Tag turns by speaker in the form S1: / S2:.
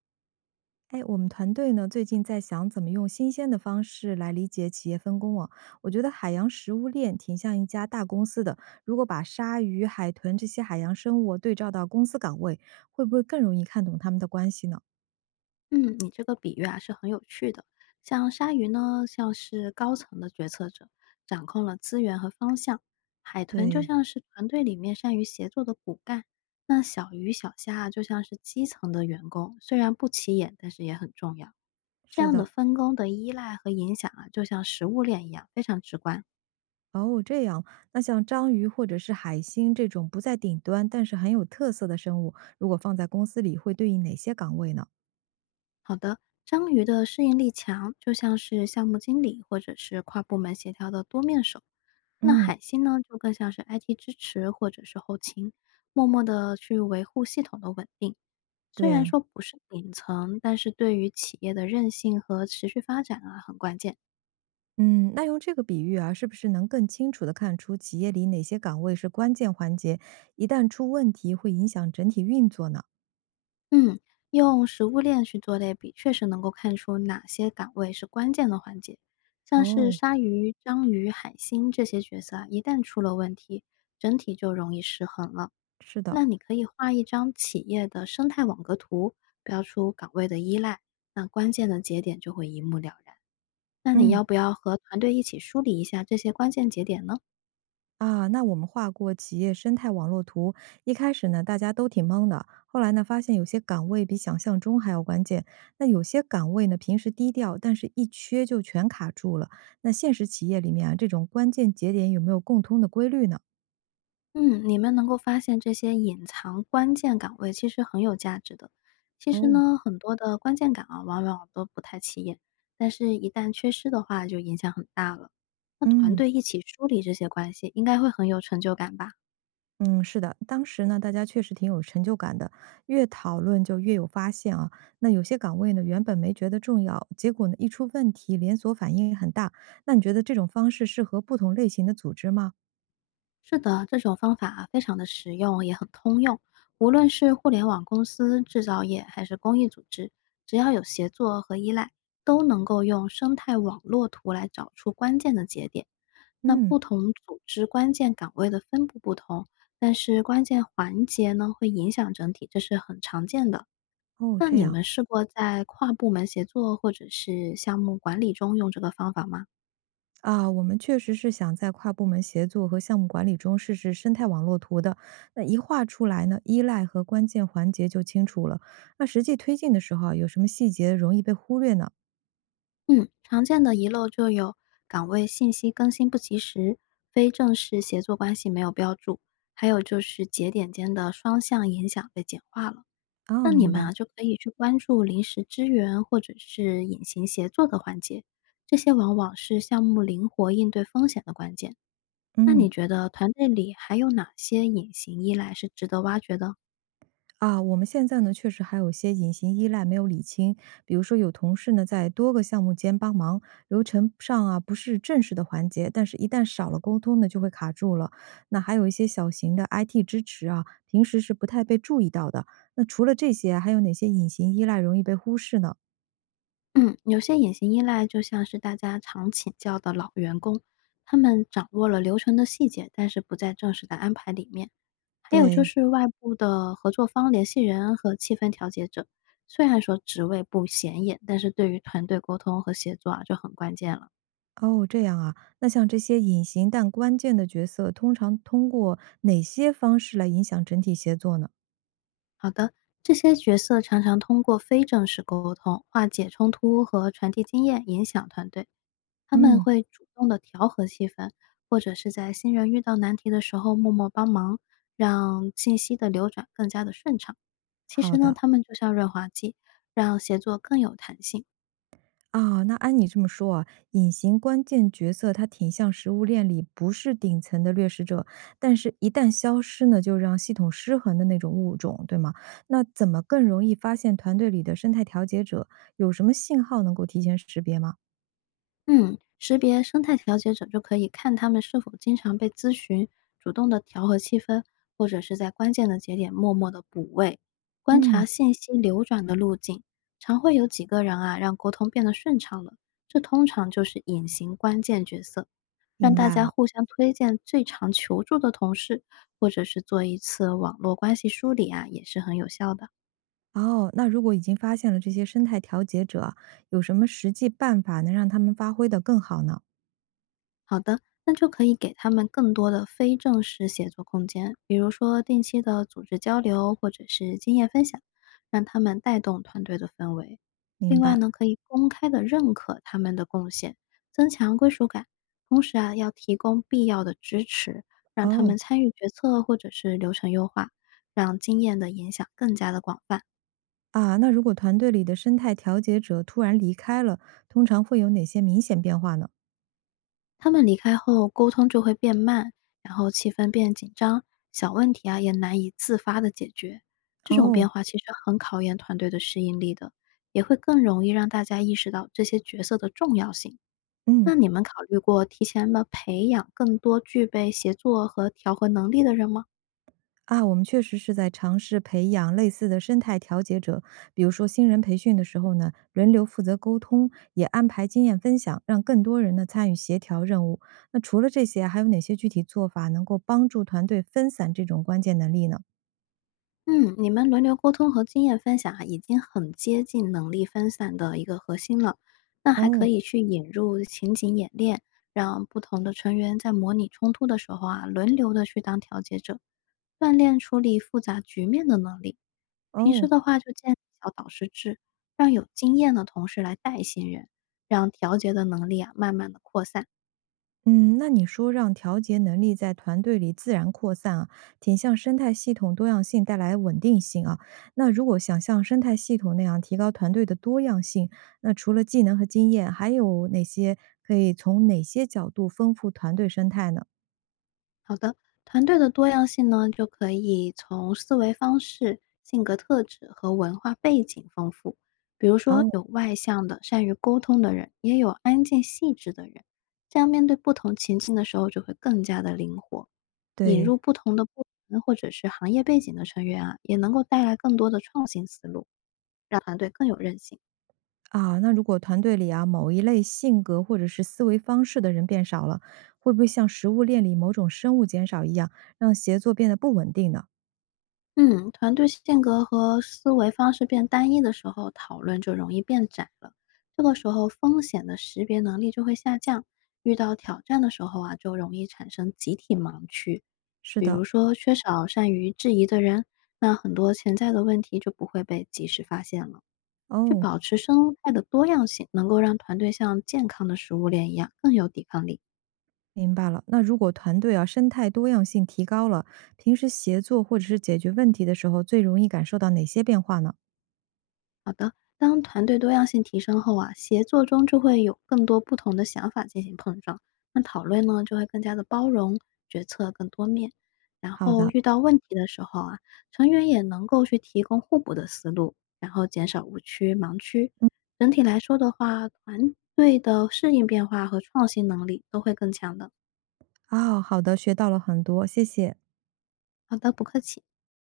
S1: 哎，我们团队呢最近在想怎么用新鲜的方式来理解企业分工啊。我觉得海洋食物链挺像一家大公司的，如果把鲨鱼、海豚这些海洋生物对照到公司岗位，会不会更容易看懂他们的关系呢？
S2: 嗯，你这个比喻啊是很有趣的。像鲨鱼呢，像是高层的决策者，掌控了资源和方向；海豚就
S1: 对，
S2: 像是团队里面善于协作的骨干；那小鱼、小虾啊，就像是基层的员工，虽然不起眼，但是也很重要。这
S1: 是
S2: 样的
S1: 的。
S2: 分工的依赖和影响啊，就像食物链一样，非常直观。
S1: 哦，这样，那像章鱼或者是海星这种不在顶端但是很有特色的生物，如果放在公司里，会对应哪些岗位呢？
S2: 好的，章鱼的适应力强，就像是项目经理或者是跨部门协调的多面手。那
S1: 嗯，
S2: 海星呢，就更像是 IT 支持或者是后勤，默默的去维护系统的稳定。虽然
S1: 对。
S2: 说不是顶层，但是对于企业的韧性和持续发展啊，很关键。
S1: 嗯，那用这个比喻啊，是不是能更清楚地看出企业里哪些岗位是关键环节，一旦出问题会影响整体运作呢？
S2: 嗯，用食物链去做类比，确实能够看出哪些岗位是关键的环节。像是
S1: 哦，
S2: 鲨鱼、章鱼、海星这些角色啊，一旦出了问题，整体就容易失衡了。
S1: 是的，
S2: 那你可以画一张企业的生态网格图，标出岗位的依赖，那关键的节点就会一目了然。那你
S1: 嗯，
S2: 要不要和团队一起梳理一下这些关键节点呢？
S1: 啊，那我们画过企业生态网络图，一开始呢大家都挺懵的，后来呢发现有些岗位比想象中还要关键，那有些岗位呢平时低调，但是一缺就全卡住了。那现实企业里面啊，这种关键节点有没有共通的规律呢？
S2: 嗯，你们能够发现这些隐藏关键岗位其实很有价值的。其实
S1: 哦，
S2: 呢，很多的关键岗啊，往往都不太起眼，但是一旦缺失的话，就影响很大了。那团
S1: 嗯。
S2: 队一起梳理这些关系，应该会很有成就感吧？
S1: 嗯，是的，当时呢，大家确实挺有成就感的，越讨论就越有发现啊。那有些岗位呢，原本没觉得重要，结果呢，一出问题，连锁反应也很大。那你觉得这种方式适合不同类型的组织吗？
S2: 是的，这种方法非常的实用，也很通用。无论是互联网公司、制造业还是公益组织，只要有协作和依赖，都能够用生态网络图来找出关键的节点。那
S1: 嗯，
S2: 不同组织关键岗位的分布不同，但是关键环节呢会影响整体，这是很常见的。
S1: 哦，
S2: 那
S1: 这
S2: 你
S1: 样
S2: 们试过在跨部门协作或者是项目管理中用这个方法吗？
S1: 啊，我们确实是想在跨部门协作和项目管理中试试生态网络图的。那一画出来呢，依赖和关键环节就清楚了。那实际推进的时候啊有什么细节容易被忽略呢？
S2: 嗯，常见的遗漏就有岗位信息更新不及时、非正式协作关系没有标注，还有就是节点间的双向影响被简化了。
S1: 哦，
S2: 那你
S1: 明白，
S2: 们啊，就可以去关注临时支援或者是隐形协作的环节，这些往往是项目灵活应对风险的关键。那
S1: 嗯。
S2: 你觉得团队里还有哪些隐形依赖是值得挖掘的？
S1: 啊，我们现在呢，确实还有些隐形依赖没有理清，比如说有同事呢在多个项目间帮忙，流程上啊不是正式的环节，但是一旦少了沟通呢，就会卡住了。那还有一些小型的 IT 支持啊，平时是不太被注意到的。那除了这些，还有哪些隐形依赖容易被忽视呢？
S2: 嗯，有些隐形依赖就像是大家常请教的老员工，他们掌握了流程的细节，但是不在正式的安排里面。还有就
S1: 对，
S2: 是外部的合作方、联系人和气氛调节者，虽然说职位不显眼，但是对于团队沟通和协作啊就很关键了。
S1: 哦，这样啊，那像这些隐形但关键的角色，通常通过哪些方式来影响整体协作呢？
S2: 好的，这些角色常常通过非正式沟通化解冲突和传递经验，影响团队。他们
S1: 嗯，
S2: 会主动的调和气氛，或者是在新人遇到难题的时候默默帮忙，让信息的流转更加的顺畅。其实
S1: 好
S2: 呢，
S1: 的。
S2: 他们就像润滑剂，让协作更有弹性。
S1: 啊，那按你这么说啊，隐形关键角色它挺像食物链里不是顶层的掠食者，但是一旦消失呢，就让系统失衡的那种物种，对吗？那怎么更容易发现团队里的生态调节者？有什么信号能够提前识别吗？
S2: 嗯，识别生态调节者就可以看他们是否经常被咨询，主动的调和气氛，或者是在关键的节点默默的补位，观察
S1: 嗯，
S2: 信息流转的路径，常会有几个人啊让沟通变得顺畅了。这通常就是隐形关键角色。让
S1: 明
S2: 大
S1: 白
S2: 家
S1: 了。
S2: 互相推荐最常求助的同事，或者是做一次网络关系梳理啊，也是很有效的。
S1: 哦，那如果已经发现了这些生态调节者啊有什么实际办法能让他们发挥得更好呢？
S2: 好的，那就可以给他们更多的非正式写作空间，比如说定期的组织交流或者是经验分享，让他们带动团队的氛围。另
S1: 明
S2: 外
S1: 白。
S2: 呢，可以公开的认可他们的贡献，增强归属感。同时啊，要提供必要的支持，让他
S1: 哦。
S2: 们参与决策或者是流程优化，让经验的影响更加的广泛。
S1: 啊，那如果团队里的生态调节者突然离开了，通常会有哪些明显变化呢？
S2: 他们离开后，沟通就会变慢，然后气氛变紧张，小问题啊也难以自发的解决。这种
S1: 哦，
S2: 变化其实很考验团队的适应力的，也会更容易让大家意识到这些角色的重要性。
S1: 嗯，
S2: 那你们考虑过提前的培养更多具备协作和调和能力的人吗？
S1: 啊，我们确实是在尝试培养类似的生态调节者，比如说新人培训的时候呢，轮流负责沟通，也安排经验分享，让更多人呢参与协调任务。那除了这些，还有哪些具体做法能够帮助团队分散这种关键能力呢？
S2: 嗯，你们轮流沟通和经验分享啊，已经很接近能力分散的一个核心了。那还可
S1: 哦
S2: 以去引入情景演练，让不同的成员在模拟冲突的时候啊，轮流的去当调解者，锻炼处理复杂局面的能力。平时
S1: 哦，
S2: 的话，就建立小导师制，让有经验的同事来带新人，让调节的能力啊慢慢的扩散。
S1: 嗯，那你说让调节能力在团队里自然扩散啊，挺像生态系统多样性带来稳定性啊。那如果想像生态系统那样提高团队的多样性，那除了技能和经验，还有哪些可以从哪些角度丰富团队生态呢？
S2: 好的，团队的多样性呢，就可以从思维方式、性格特质和文化背景丰富。比如说，
S1: 哦，
S2: 有外向的、善于沟通的人，也有安静细致的人。这样面对不同情境的时候，就会更加的灵活。引
S1: 对
S2: 入不同的部门或者是行业背景的成员啊，也能够带来更多的创新思路，让团队更有韧性。
S1: 啊，那如果团队里啊某一类性格或者是思维方式的人变少了，会不会像食物链里某种生物减少一样，让协作变得不稳定呢？
S2: 嗯，团队性格和思维方式变单一的时候，讨论就容易变窄了。这个时候，风险的识别能力就会下降，遇到挑战的时候啊，就容易产生集体盲区。
S1: 是
S2: 比如
S1: 的，
S2: 说，缺少善于质疑的人，那很多潜在的问题就不会被及时发现了。去
S1: 哦。
S2: 保持生态的多样性，能够让团队像健康的食物链一样更有抵抗力。
S1: 明白了。那如果团队啊，生态多样性提高了，平时协作或者是解决问题的时候，最容易感受到哪些变化呢？
S2: 当团队多样性提升后啊，协作中就会有更多不同的想法进行碰撞，那讨论呢就会更加的包容，决策更多面。然
S1: 好
S2: 后
S1: 的，
S2: 遇到问题的时候啊，成员也能够去提供互补的思路，然后减少误区、盲区。整体来说的话，团队的适应变化和创新能力都会更强的。
S1: 啊，好的，学到了很多，谢谢。
S2: 好的，不客气。